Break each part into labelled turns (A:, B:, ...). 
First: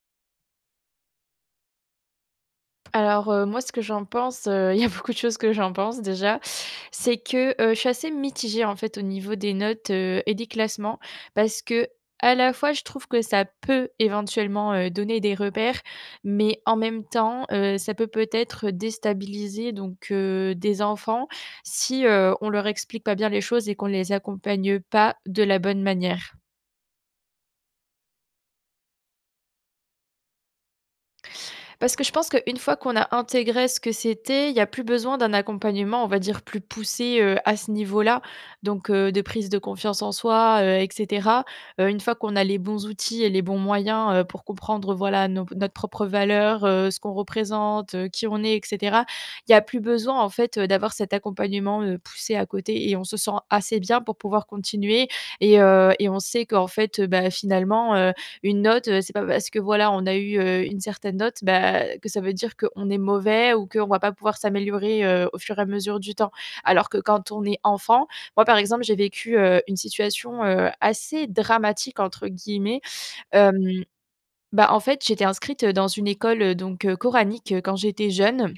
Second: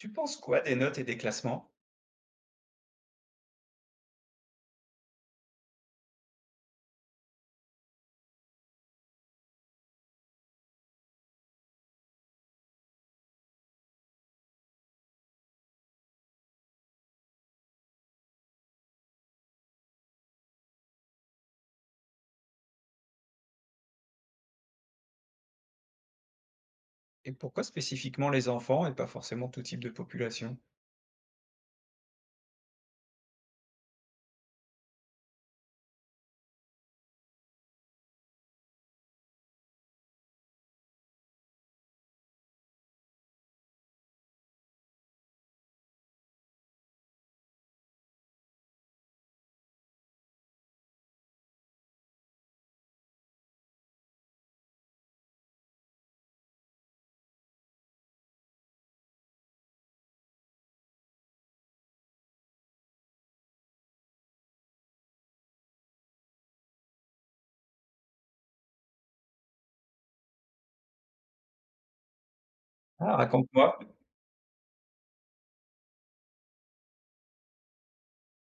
A: Tu penses quoi des notes et des classements?
B: Alors, heu, moi, ce que j'en pense, heu, il y a beaucoup de choses que j'en pense déjà, c'est que heu, je suis assez mitigée, en fait, au niveau des notes, heu, et des classements parce qu'à la fois, je trouve que ça peut éventuellement, heu, donner des repères, mais en même temps, heu, ça peut peut-être déstabiliser donc, heu, des enfants si, heu, on leur explique pas bien les choses et qu'on les accompagne pas de la bonne manière.
A: Et pourquoi spécifiquement les enfants et pas forcément tout type de population?
B: Parce que je pense qu'une fois qu'on a intégré ce que c'était, il y a plus besoin d'un accompagnement, on va dire, plus poussé, heu, à ce niveau-là, donc, heu, de prise de confiance en soi, heu, et cetera. Heu, une fois qu'on a les bons outils et les bons moyens, heu, pour comprendre, voilà, nos notre propre valeur, heu, ce qu'on représente, heu, qui on est, et cetera, il y a plus besoin en fait, heu, d'avoir cet accompagnement, heu, poussé à côté. Et on se sent assez bien pour pouvoir continuer et heu et on sait qu'en fait heu, bah finalement, heu une note, c'est pas parce que, voilà, on a eu, heu, une certaine note, bah que ça veut dire qu'on est mauvais ou qu'on va pas pouvoir s'améliorer, heu, au fur et à mesure du temps. Alors que quand on est enfant, moi, par exemple j'ai vécu, heu, une situation, heu, assez dramatique entre guillemets.
A: Ah, raconte-moi.
B: Hem, bah, en fait j'étais inscrite, heu, dans une école, donc, heu coranique quand j'étais jeune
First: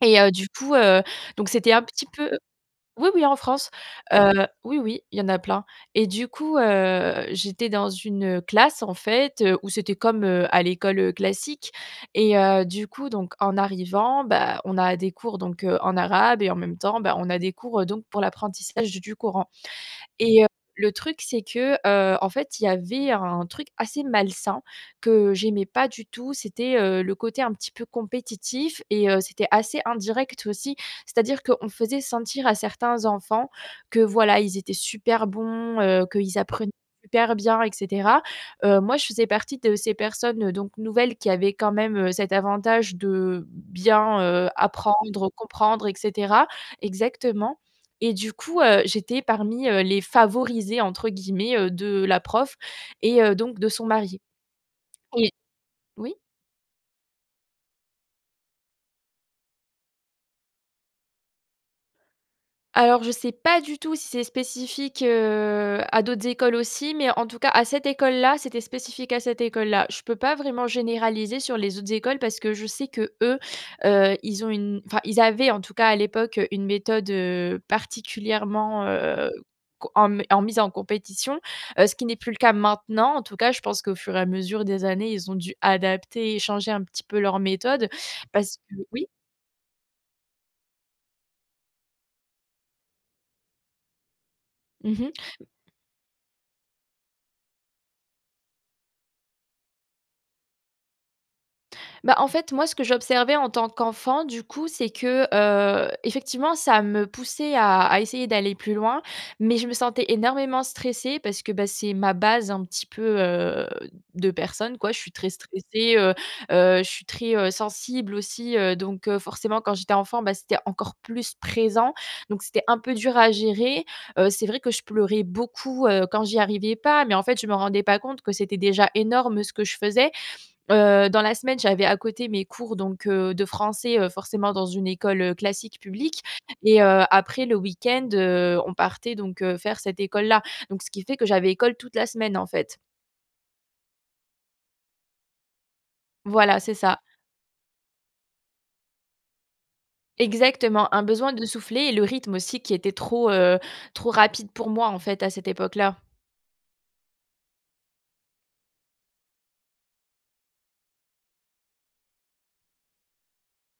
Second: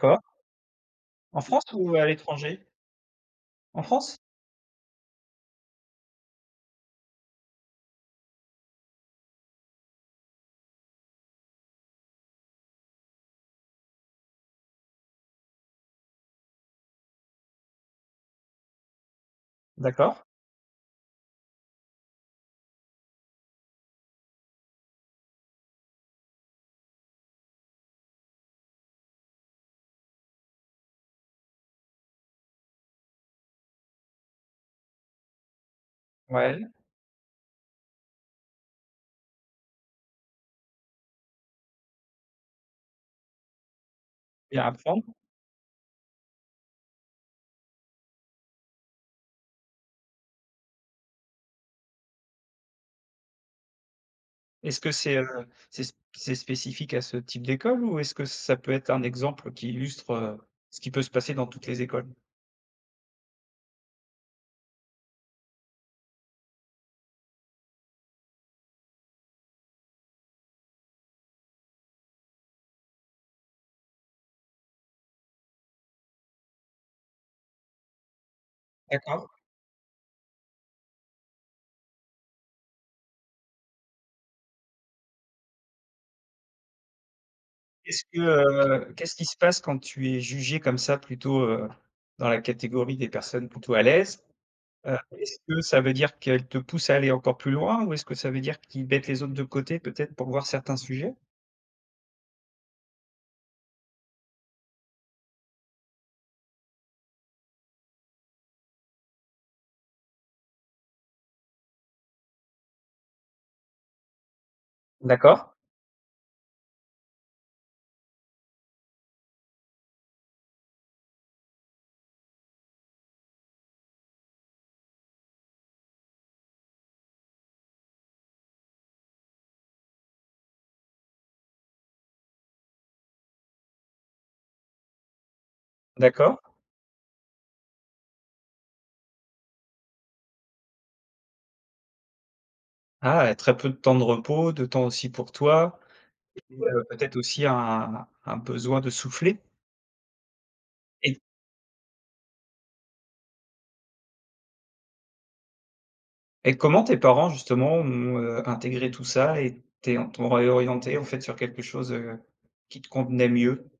B: et heu, du coup, heu,
A: En
B: donc
A: France
B: c'était un
A: ou à
B: petit peu
A: l'étranger?
B: Oui, oui en France,
A: En France?
B: heu oui, oui, il y en a plein et du coup, heu, j'étais dans une classe en fait, heu, où c'était comme, heu, à l'école classique et, heu, du coup, donc en arrivant, bah, on a des cours donc, heu, en arabe et en même temps, bah, on a des cours, heu, donc pour l'apprentissage du Coran.
A: D'accord.
B: Et, heu, le truc c'est que, heu, en fait, il y avait un truc assez malsain que j'aimais pas du tout, c'était, heu, le côté un petit peu compétitif et, heu, c'était assez indirect aussi. C'est à dire qu'on faisait sentir à certains enfants que voilà, ils étaient super bons, heu, qu'ils apprenaient
A: Ouais.
B: super bien et cetera. Heu, moi je faisais partie de ces personnes, heu, donc nouvelles qui avaient quand même, heu, cet avantage de bien, heu,
A: Et à apprendre?
B: apprendre, comprendre et cetera. Exactement et du coup, heu, j'étais parmi, heu les favorisés, entre guillemets, heu, de la prof et heu donc de son mari.
A: Est-ce que c'est, heu,
B: Oui.
A: c'est sp
B: Oui?
A: c'est spécifique à ce type d'école ou est-ce que ça peut être un exemple qui illustre, heu, ce qui peut se passer dans toutes les écoles?
B: Alors je sais pas du tout si c'est spécifique, heu, à d'autres écoles aussi, mais en tout cas à cette école-là, c'était spécifique à cette école-là. Je peux pas vraiment généraliser sur les autres écoles parce que je sais qu’eux, heu, ils ont une enfin ils avaient en tout cas à l'époque une méthode, heu, particulièrement, heu,
A: D'accord.
B: co en m en mise en compétition, heu, ce qui n'est plus le cas maintenant. En tout cas, je pense qu'au fur et à mesure des années, ils ont dû adapter et échanger un petit peu leur méthode
A: Est ce que,
B: parce que
A: heu
B: oui?
A: qu'est-ce qui se passe quand tu es jugée comme ça plutôt, heu, dans la catégorie des personnes plutôt à l'aise? Heu,
B: Mmh mh.
A: est-ce que ça veut dire qu'elles te poussent à aller encore plus loin ou est-ce que ça veut dire qu'ils mettent les autres de côté, peut-être, pour voir certains sujets?
B: Bah, en fait moi, ce que j'observais en tant qu'enfant, du coup, c'est que, heu, effectivement, ça me poussait à à essayer d'aller plus loin, mais je me sentais énormément stressée parce que, bah, c'est ma base un petit peu, heu, de personne, quoi. Je suis très
A: D'accord.
B: stressée, heu, heu, je suis très, heu, sensible aussi, heu, donc, heu, forcément quand j'étais enfant, bah, c'était encore plus présent donc c'était un peu dur à gérer. Heu, c'est vrai que je pleurais beaucoup, heu, quand j'y arrivais pas. Mais en fait, je me rendais pas compte que c'était déjà énorme ce que je faisais. Heu, dans la semaine, j'avais à côté mes cours donc, heu, de français, heu, forcément dans une école, heu, classique, publique
A: D'accord.
B: et heu, après le week-end, heu, on partait donc, heu, faire cette école-là. Donc ce qui fait que j'avais école toute la semaine, en fait.
A: Ah! Et très peu de temps de repos, de temps aussi pour toi et
B: Voilà, c'est
A: heu,
B: ça.
A: peut-être aussi un un besoin de souffler?
B: Exactement. Un
A: Et
B: besoin de souffler et le rythme aussi qui était trop, heu, trop rapide pour moi en fait à cette époque-là.
A: Et comment tes parents justement ont, heu, intégré tout ça et tes t'ont réorientée, en fait, sur quelque chose, heu, qui te convenait mieux?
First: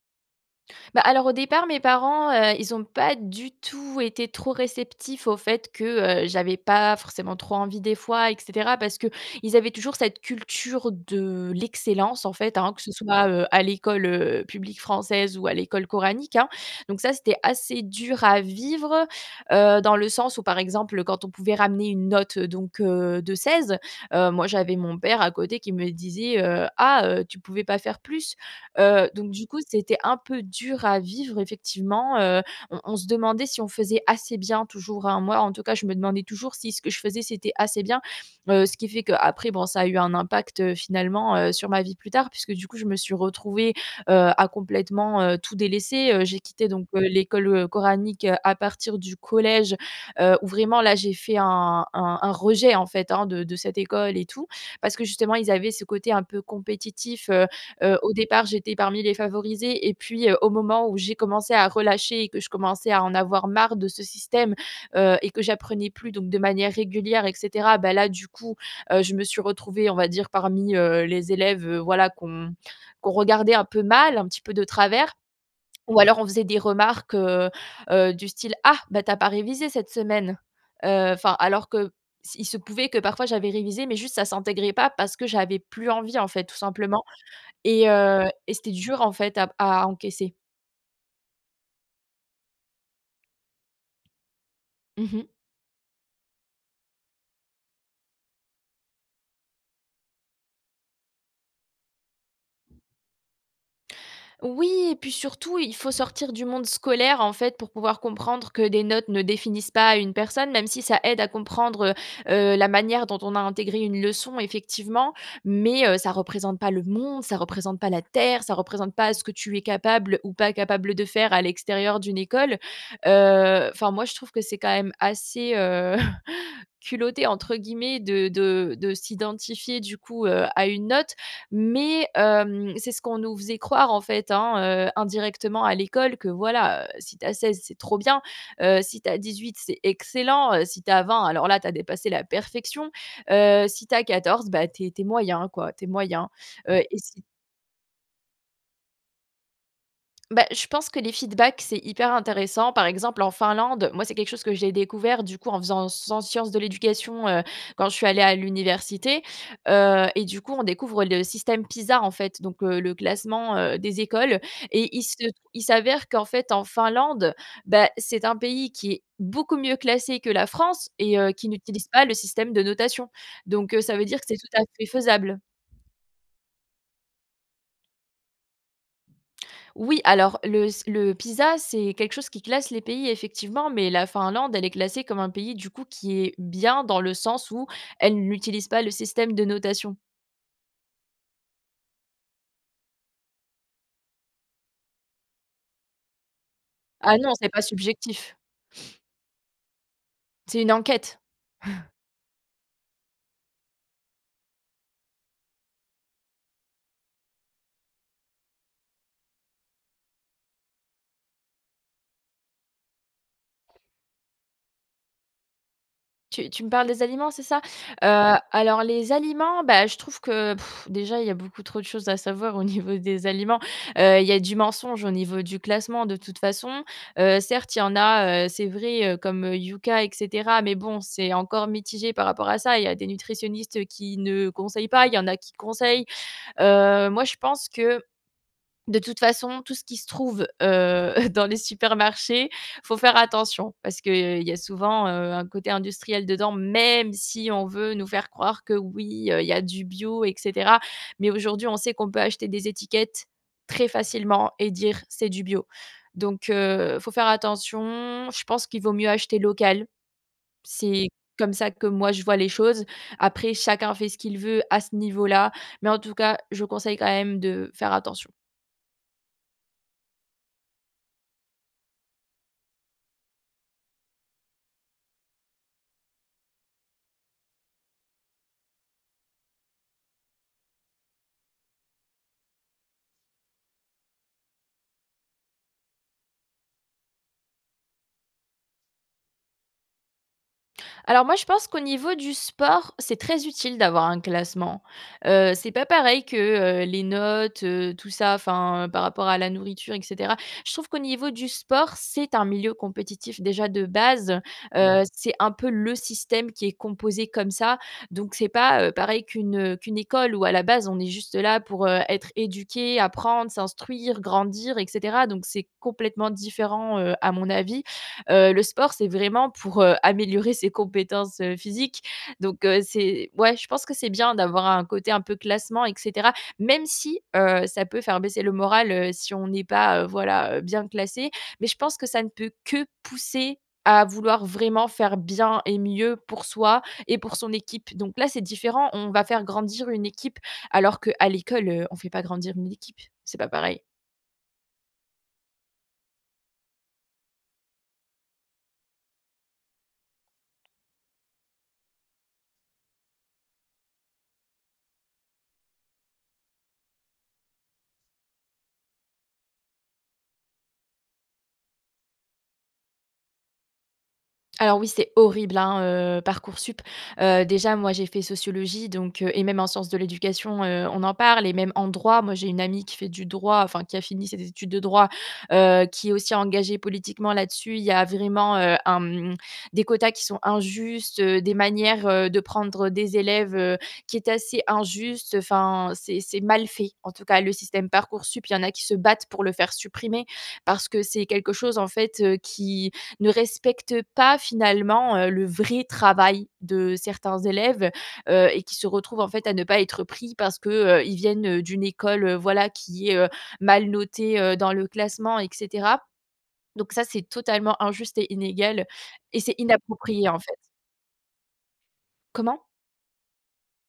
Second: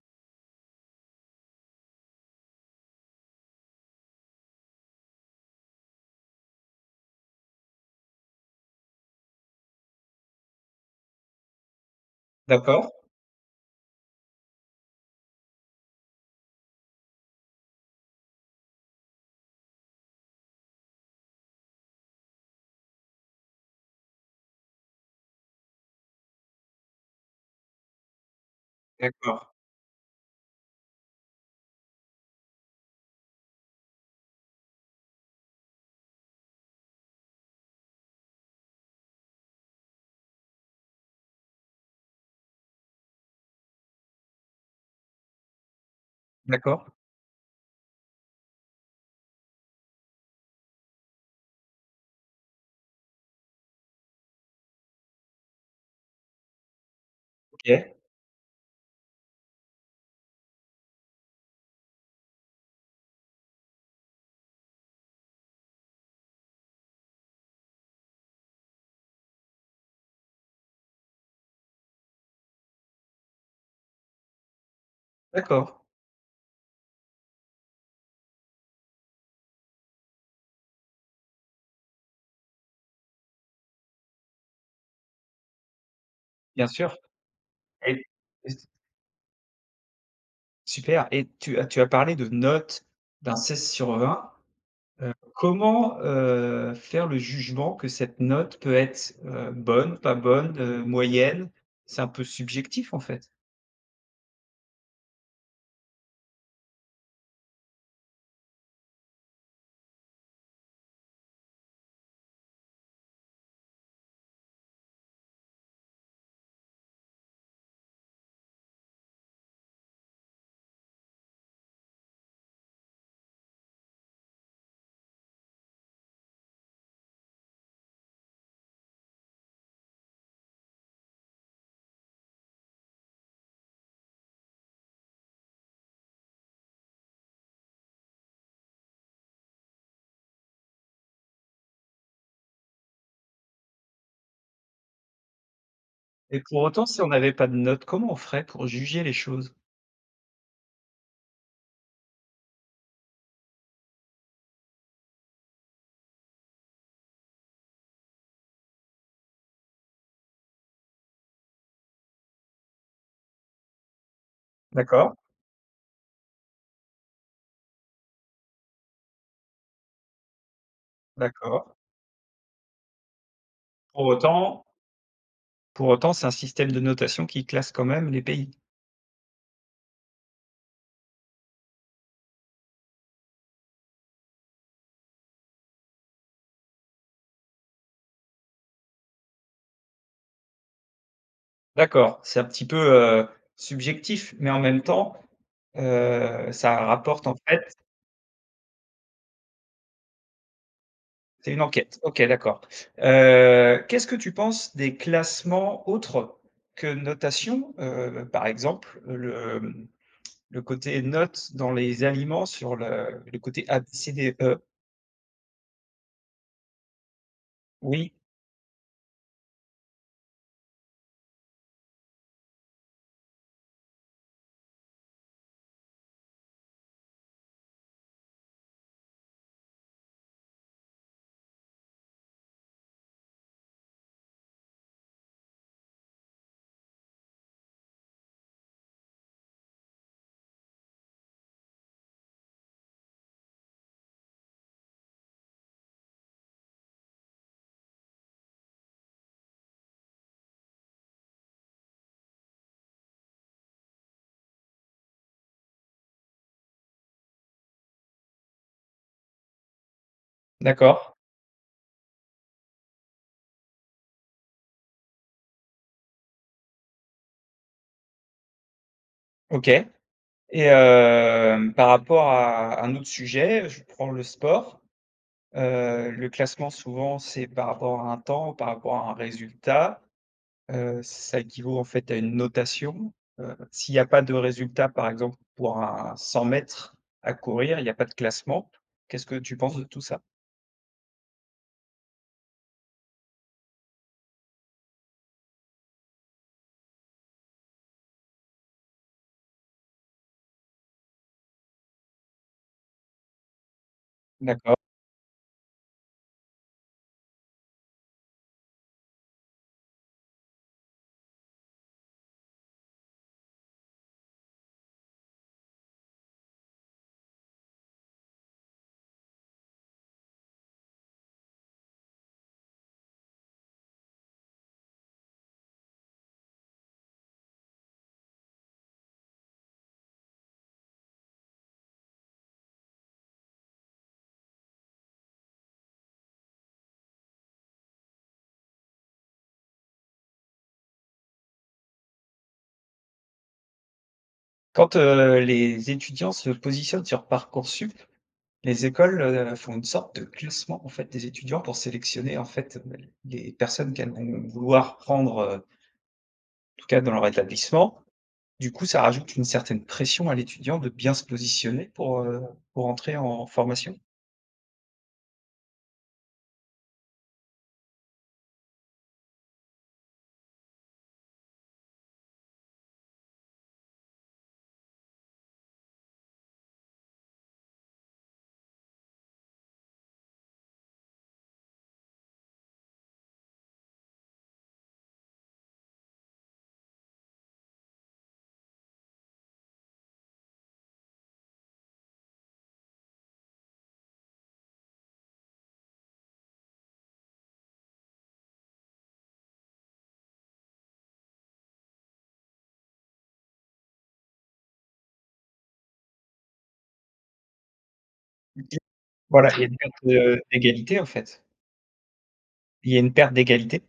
B: Bah, alors au départ, mes parents, heu, ils ont pas du tout été trop réceptifs au fait que, heu, j'avais pas forcément trop envie des fois, et cetera, parce qu'ils avaient toujours cette culture de l'excellence, en fait, hein, que
A: D'accord.
B: ce soit, heu, à l'école, heu, publique française ou à l'école coranique, hein. Donc ça c'était assez dur à vivre, heu, dans le sens où, par exemple, quand on pouvait ramener une note donc, heu, de 16, heu, moi j'avais mon père à côté qui me disait: «Ah! Heu, tu pouvais pas faire plus?» heu, donc du
A: D'accord.
B: coup c'était un peu dur à vivre effectivement. Heu, on on se demandait si on faisait assez bien toujours, hein. Moi, en tout cas, je me demandais toujours si ce que je faisais, c'était assez bien. Heu, ce qui fait qu'après, bon, ça a eu un impact, heu, finalement, heu, sur ma vie plus tard puisque, du coup, je me suis retrouvée, heu, à complètement, heu, tout délaisser. Heu, j'ai quitté donc,
A: D'accord.
B: heu, l'école coranique à partir du collège, heu, où vraiment là, j'ai fait un un un rejet en fait, hein, de de cette école et tout parce que, justement, ils avaient ce côté un peu compétitif. Heu
A: OK.
B: heu, au départ j'étais parmi les favorisés. Et puis, heu, au moment où j'ai commencé à relâcher et que je commençais à en avoir marre de ce système, heu et que j'apprenais plus donc de manière régulière et cetera, bah, là, du coup, heu, je me suis retrouvée, on va dire, parmi, heu, les élèves, heu, voilà qu'on qu'on regardait un peu mal, un petit peu de travers.
A: D'accord.
B: Ou alors on faisait des remarques, heu heu du style: «Ah bah tu as pas révisé cette semaine.» heu, enfin alors que s il se pouvait que parfois j'avais révisé mais juste, ça s'intégrait pas parce que j'avais plus envie en fait tout
A: Bien sûr.
B: simplement et
A: Et
B: heu,
A: et
B: et
A: c
B: c'était dur en fait à à encaisser
A: Super. Et tu as tu as parlé de notes, d'un 16/20.
B: Mmh
A: Heu,
B: mh.
A: comment, heu, faire le jugement que cette note peut être, heu, bonne, pas bonne, heu, moyenne? C'est un peu subjectif en fait.
B: Oui et puis, surtout, il faut sortir du monde scolaire, en fait, pour pouvoir comprendre que des notes ne définissent pas une personne, même si ça aide à comprendre, heu, heu, la manière dont on a intégré une leçon, effectivement. Mais, heu, ça représente pas le monde, ça représente pas la terre, ça représente pas ce que tu es capable ou pas capable de faire à l'extérieur d'une école. Heu, enfin, moi, je trouve que c'est quand même assez, heu, «culotté» entre guillemets de de de s'identifier du coup heu, à une note, mais, hem, c'est ce qu'on nous faisait croire, en fait, hein, heu, indirectement à l'école, que, voilà, heu, si tu as 16 c'est trop bien, heu, si tu as 18, c'est excellent. Heu, si tu as 20, alors là, tu as dépassé la perfection. Heu, si tu as 14, bah, tu es tu es moyen quoi, tu es moyen.
A: Et pour
B: Heu,
A: autant,
B: et
A: si on
B: si
A: n'avait pas de notes, comment on ferait pour juger les choses?
B: Bah, je pense que les feedbacks, c'est hyper intéressant. Par exemple, en Finlande, moi, c'est quelque chose que j'ai découvert, du coup, en faisant san sciences de l'éducation, heu, quand je suis allée à l'université. Heu et du coup, on découvre le système PISA, en fait, donc, heu, le classement heu, des écoles, et il se
A: D'accord.
B: il s'avère qu'en fait, en Finlande, bah, c'est un pays qui est beaucoup mieux classé que la France et heu, qui
A: D'accord.
B: n'utilise pas le système de notation. Donc, heu, ça
A: Pour
B: veut dire que c'est tout à
A: autant
B: fait faisable.
A: pour autant, c'est un système de notation qui classe quand même les pays.
B: Oui. Alors le s le PISA, c'est quelque chose qui classe les pays, effectivement. Mais, la Finlande, elle est classée comme un pays, du coup, qui est bien, dans le sens où elle n'utilise pas le système de notation.
A: D'accord. C'est un petit peu, heu, subjectif mais, en même temps, heu, ça
B: Ah
A: rapporte
B: non,
A: en
B: c'est pas
A: fait
B: subjectif. C'est une enquête.
A: C'est une enquête. OK, d'accord. Heu, qu'est-ce que tu penses des classements autres que notation, heu, par exemple le, mmh, le côté note dans les aliments sur le le côté A, B, C, D, E?
B: Tu tu me parles des aliments, c'est ça?
A: Oui.
B: Heu, alors les aliments, bah, je trouve que, déjà, il y a beaucoup trop de choses à savoir au niveau des aliments. Heu, il y a du mensonge au niveau du classement, de toute façon. Heu, certes il y en a, heu, c'est vrai, heu, comme, heu, Yuka et cetera, mais, bon, c'est encore mitigé par rapport à ça. Il y a des nutritionnistes, heu, qui ne conseillent pas, il y en a qui conseillent. Heu, moi je pense que, de toute façon, tout ce qui se trouve heu, dans les supermarchés, il faut faire attention. Parce qu'il y a souvent, heu, un côté industriel dedans, même si on veut nous faire croire que, oui, heu, il y a du bio et cetera, mais aujourd'hui, on sait qu'on peut acheter des étiquettes très facilement et dire: «C'est du bio». Donc, heu, il faut faire attention, je pense qu'il vaut mieux acheter local. C'est
A: D'accord.
B: comme ça que, moi, je vois les choses. Après, chacun fait ce qu'il veut à ce niveau là, mais en tout cas, je conseille quand même de faire attention.
A: OK et hem, par rapport à un autre sujet, je prends le sport. Heu, le classement souvent, c'est par rapport à un temps, par rapport à un résultat. Heu, ça équivaut en fait à une notation. Heu, s'il y a pas de résultat, par exemple pour un 100 m à courir, il y a pas de classement. Qu'est-ce que tu penses de tout ça?
B: Alors, moi, je pense qu'au niveau du sport, c'est très utile d'avoir un classement. Heu, c'est pas pareil que, heu, les notes, heu, tout ça, enfin par rapport à la nourriture et cetera. Je trouve qu'au niveau du sport, c'est un milieu compétitif déjà de base,
A: D'accord.
B: heu, c'est un peu le système qui est composé comme ça, donc, c'est pas, heu, pareil qu'une, heu, qu'une école où à la base, on est juste là pour, heu, être éduqué, apprendre, s'instruire, grandir et cetera. Donc, c'est complètement différent, heu, à mon avis. Heu, le sport c'est vraiment pour, heu, améliorer ses compétences, heu, physiques. Donc, heu, c'est ouais je pense que c'est bien d'avoir un côté un peu classement et cetera. Même si, heu, ça peut faire baisser le moral, heu, si on n'est pas, heu, voilà, heu, bien classé. Mais, je pense que ça ne peut que pousser à vouloir vraiment faire bien et mieux pour soi et pour son équipe, donc là c'est différent. On va faire grandir une équipe, alors qu'à l'école, heu, on fait pas grandir une équipe, c'est pas pareil.
A: Quand, heu, les étudiants se positionnent sur Parcoursup, les écoles, heu, font une sorte de classement en fait des étudiants pour sélectionner en fait, bah, les personnes qu'elles vont vouloir prendre, heu tout cas dans leur établissement. Du coup, ça rajoute une certaine pression à l'étudiant de bien se positionner pour, heu, pour entrer en formation?
B: Alors oui, c'est horrible, hein, heu, Parcoursup. Heu, déjà moi, j'ai fait sociologie donc, heu, et même en sciences de l'éducation, heu, on en parle et même en droit. Moi, j'ai une amie qui fait du droit, enfin qui a fini ses études de droit, heu, qui est aussi engagée politiquement là-dessus. Il y a vraiment, heu, un, mmh, des quotas qui sont injustes, heu, des manières, heu, de prendre des élèves, heu, qui est assez injuste. Enfin c'est c'est mal fait. En tout cas, le système Parcoursup, il y en a qui se battent pour le faire supprimer. Parce que c'est quelque chose en fait, heu, qui ne respecte pas finalement, heu, le vrai travail de certains élèves, heu, et qui se retrouvent en fait à ne pas être pris parce que, heu, ils viennent d'une école, voilà, qui est, heu, mal notée, heu, dans le classement et cetera, donc ça, c'est totalement injuste et
A: OK.
B: inégal et
A: Bah là,
B: c'est
A: il y a une perte
B: inapproprié, en
A: de
B: fait.
A: d'égalité en fait?
B: Comment?
A: Il y a une perte d'égalité?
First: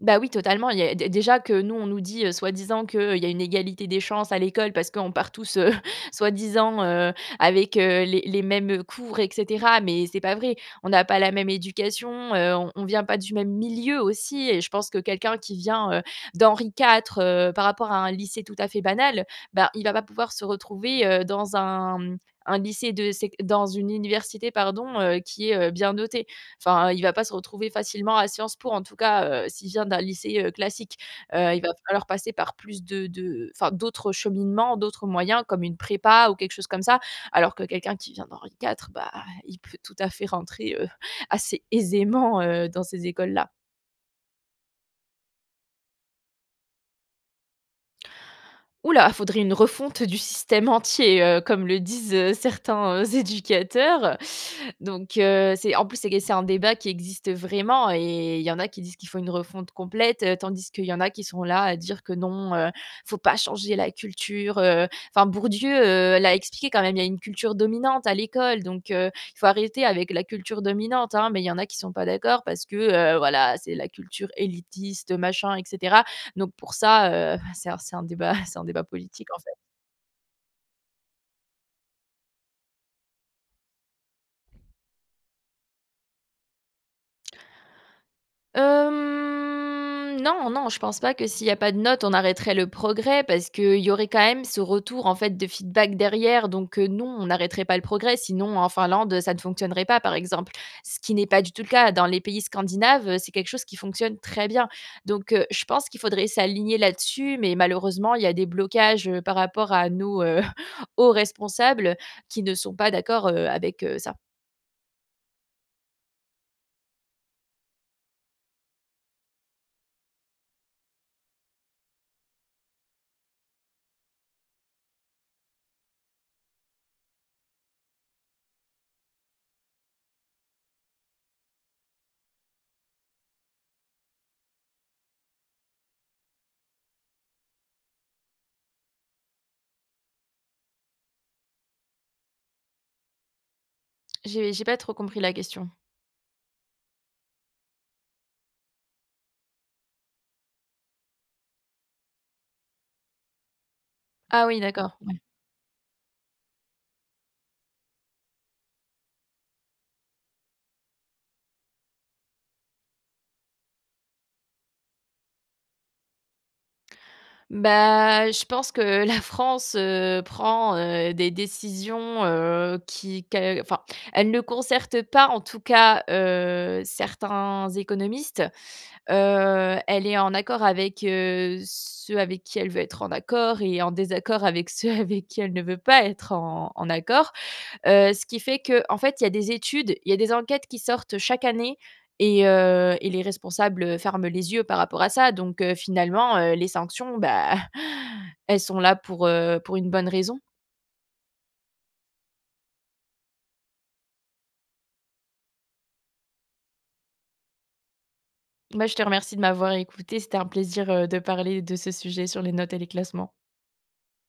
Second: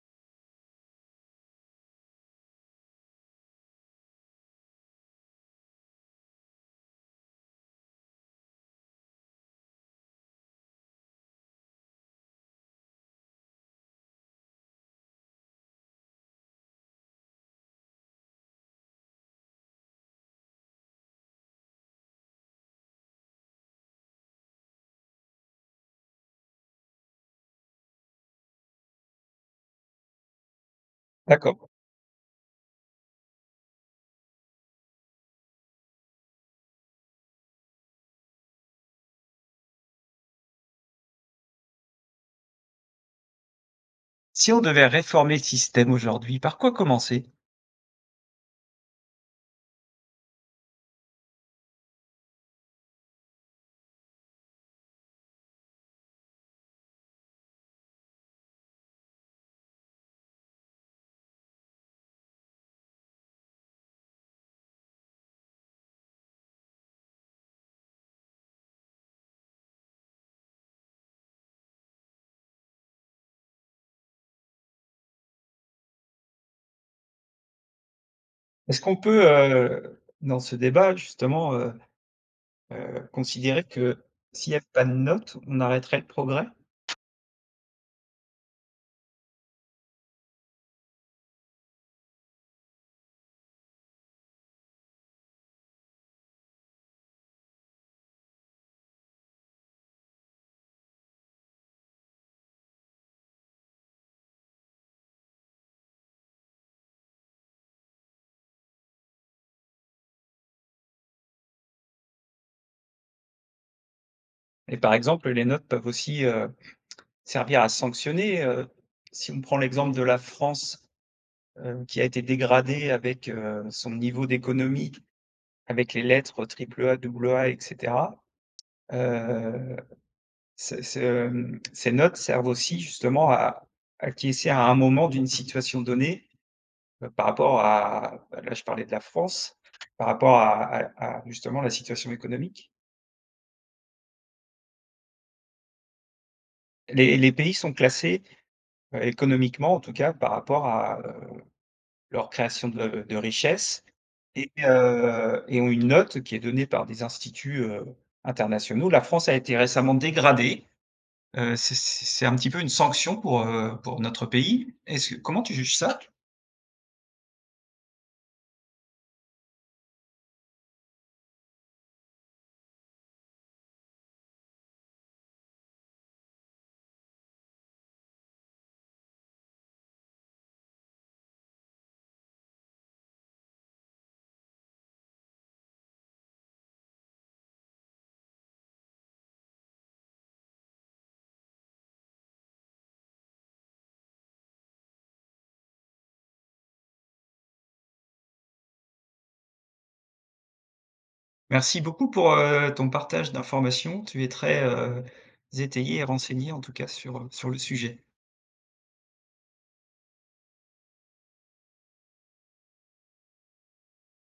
B: Bah, oui, totalement il y a, dé déjà que nous, on nous dit, heu, soi-disant que: «Il y a une égalité des chances à l'école parce qu'on part tous, heu, soi-disant, heu, avec heu, les les mêmes cours, et cetera», mais c'est pas vrai. On a pas la même éducation, heu, on vient pas du même milieu aussi et je pense que quelqu'un qui vient, heu, d'Henri IV, heu, par rapport à un lycée tout à fait banal, bah, il va pas pouvoir se retrouver, heu, dans un, mmh, un lycée de sec dans une université pardon, heu, qui est, heu, bien notée. Enfin, il va pas se retrouver facilement à Sciences Po en tout cas, heu, s'il vient d'un lycée, heu, classique. Heu, il
A: D'accord.
B: va falloir passer par plus de de enfin d'autres cheminements, d'autres moyens comme une prépa ou quelque chose comme ça, alors que quelqu'un qui vient d'Henri IV, bah, il peut tout à fait rentrer, heu, assez aisément, heu, dans ces écoles-là.
A: Si on devait réformer le système aujourd'hui, par quoi commencer?
B: Ouh là, faudrait une refonte du système entier, heu, comme le disent, heu, certains heu, éducateurs, donc heu, c'est, en plus c'est que c'est un débat qui existe vraiment et il y en a qui disent qu'il faut une refonte complète, heu, tandis qu'il y en a qui sont là, à dire que: «Non, heu, il faut pas changer la culture heu,» enfin Bourdieu, heu, l'a expliqué quand même, il y a une culture dominante à l'école, donc heu, il faut arrêter avec la culture dominante, hein, mais il y en qui sont pas d'accord parce que, heu, voilà, c'est la culture élitiste, machin, et cetera, donc pour ça, heu, c'est c'est un débat c'est un
A: Est-ce
B: débat
A: qu'on peut,
B: politique en fait.
A: heu, dans ce débat justement, heu heu, considérer que s'il y a pas de notes, on arrêterait le progrès?
B: Hem, non, non, je pense pas que s'il y a pas de notes, on arrêterait le progrès parce qu'il y aurait quand même ce retour, en fait, de feedback derrière, donc heu, non, on n'arrêterait pas le progrès, sinon en Finlande ça ne fonctionnerait pas par exemple. Ce qui n'est pas du tout le cas. Dans les pays scandinaves, heu, c'est quelque chose qui fonctionne très bien, donc heu, je pense qu'il faudrait s'aligner là-dessus mais malheureusement il y a des blocages, heu, par rapport à nos, heu, hauts responsables qui ne sont pas d'accord, heu, avec, heu, ça.
A: Et par exemple, les notes peuvent aussi, heu, servir à sanctionner, heu. Si on prend l'exemple de la France, heu, qui a été dégradée avec, heu, son niveau d'économie, avec les lettres triple A, double A, et cetera. Heu, ces ce, mmh, ces notes servent aussi justement à à acquiescer à un moment d'une situation donnée, bah, par rapport à, bah, là je parlais de la France. Par rapport à à à justement la situation économique?
B: J'ai j'ai pas trop compris la question.
A: Les les pays sont classés, heu, économiquement en tout cas, par rapport à, heu, leur création de de richesse
B: Ah
A: et
B: oui d'accord, ouais.
A: heu, et ont une note qui est donnée par des instituts, heu, internationaux. La France a été récemment dégradée, heu, c' c'est c'est un petit peu une sanction pour, heu, pour notre pays, est-ce que comment tu juges ça?
B: Bah, je pense que la France, heu, prend, heu, des décisions, heu, qui qu'elle enfin elle ne concerte pas en tout cas, heu, certains économistes. Heu, elle est en accord avec, heu, ceux avec qui elle veut être en accord et en désaccord avec ceux avec qui elle ne veut pas être en en accord. Heu, ce qui fait qu'en fait, il y a des études, il y a des enquêtes qui sortent chaque année et heu, et les responsables, heu, ferment les yeux par rapport à ça donc heu, finalement, heu, les sanctions, bah, elles sont là pour, heu, pour une bonne raison.
A: Merci beaucoup pour, heu, ton partage d'informations, tu es très, heu, étayée et renseignée en tout cas sur, heu, sur le sujet.
B: Bah, je te remercie de m'avoir écoutée, c'était un plaisir, heu, de parler de ce sujet sur les notes et les classements.